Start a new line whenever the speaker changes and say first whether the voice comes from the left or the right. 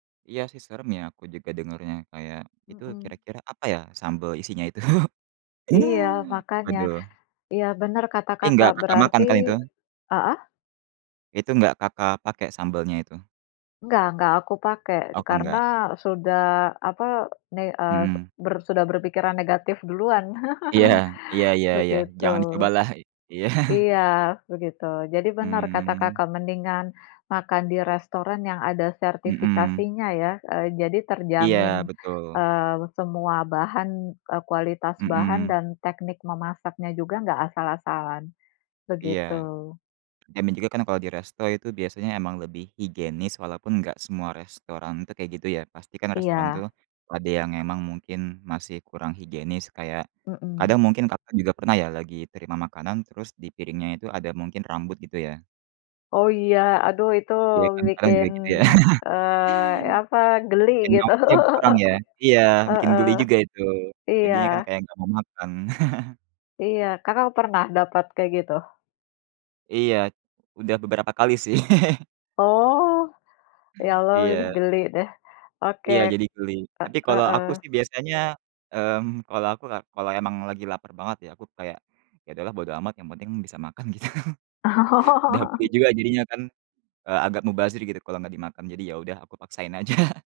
right: Iya sih, serem ya, aku juga dengernya. Kayak, "Itu,
left: Mhm.
right: kira-kira, apa ya, sambel, isinya itu?"
left: Iya, makanya.
right: Waduh.
left: Iya, benar kata
right: Tapi,
left: Kakak,
right: nggak Kakak makan
left: berarti
right: kan, itu?
left: heeh?
right: Itu, nggak Kakak pakai sambelnya, itu?
left: Enggak enggak aku pakai.
right: Oh
left: Karena
right: enggak.
left: sudah, apa, ne eee,
right: Mhm.
left: ber sudah berpikiran negatif duluan,
right: Iya, iya iya iya,
left: begitu.
right: jangan dicobalah. I iya.
left: Iya, begitu. Jadi, benar kata
right: Hmm.
left: Kakak mendingan makan di restoran yang ada
right: Mhm.
left: sertifikasinya ya, eee, jadi
right: Iya,
left: terjamin,
right: betul.
left: eee, semua bahan, eee, kualitas bahan
right: Mhm.
left: dan teknik memasaknya juga enggak asal-asalan,
right: Iya.
left: begitu.
right: Dan na juga kan, kalau di resto itu biasanya emang lebih higienis, walaupun gak semua restoran, itu, kayak gitu ya, pasti kan restoran tuh,
left: Iya.
right: ada yang emang mungkin masih kurang higienis kayak
left: Mmm.
right: kadang mungkin Kakak juga pernah ya, lagi terima makanan terus di piringnya itu, ada, mungkin rambut gitu ya?
left: Oh iya, aduh itu
right: Iya kan, kadang
left: bikin,
right: juga, gitu ya?
left: eee, apa, geli
right: Kayak
left: gitu.
right: nafsunya berkurang ya? Iya, bikin
left: Heeh,
right: geli juga itu.
left: iya.
right: Jadinya kan, kayak, gak mau makan.
left: Iya, Kakak pernah dapat kayak gitu?
right: Iya, udah beberapa kali sih.
left: Oh, ya Allah
right: Iya.
left: geli deh. Oke,
right: Iya, jadi geli.
left: eee,
right: Tapi, kalau aku
left: heeh.
right: sih biasanya, mmm, kalau aku ka kalau emang lagi lapar banget ya, aku kayak "Ya udahlah bodo amat yang penting bisa makan," gitu. Udah pulih
left: Oh.
right: juga jadinya kan, eee, agak mubazir gitu kalau gak dimakan. Jadi, ya udah, aku paksain aja.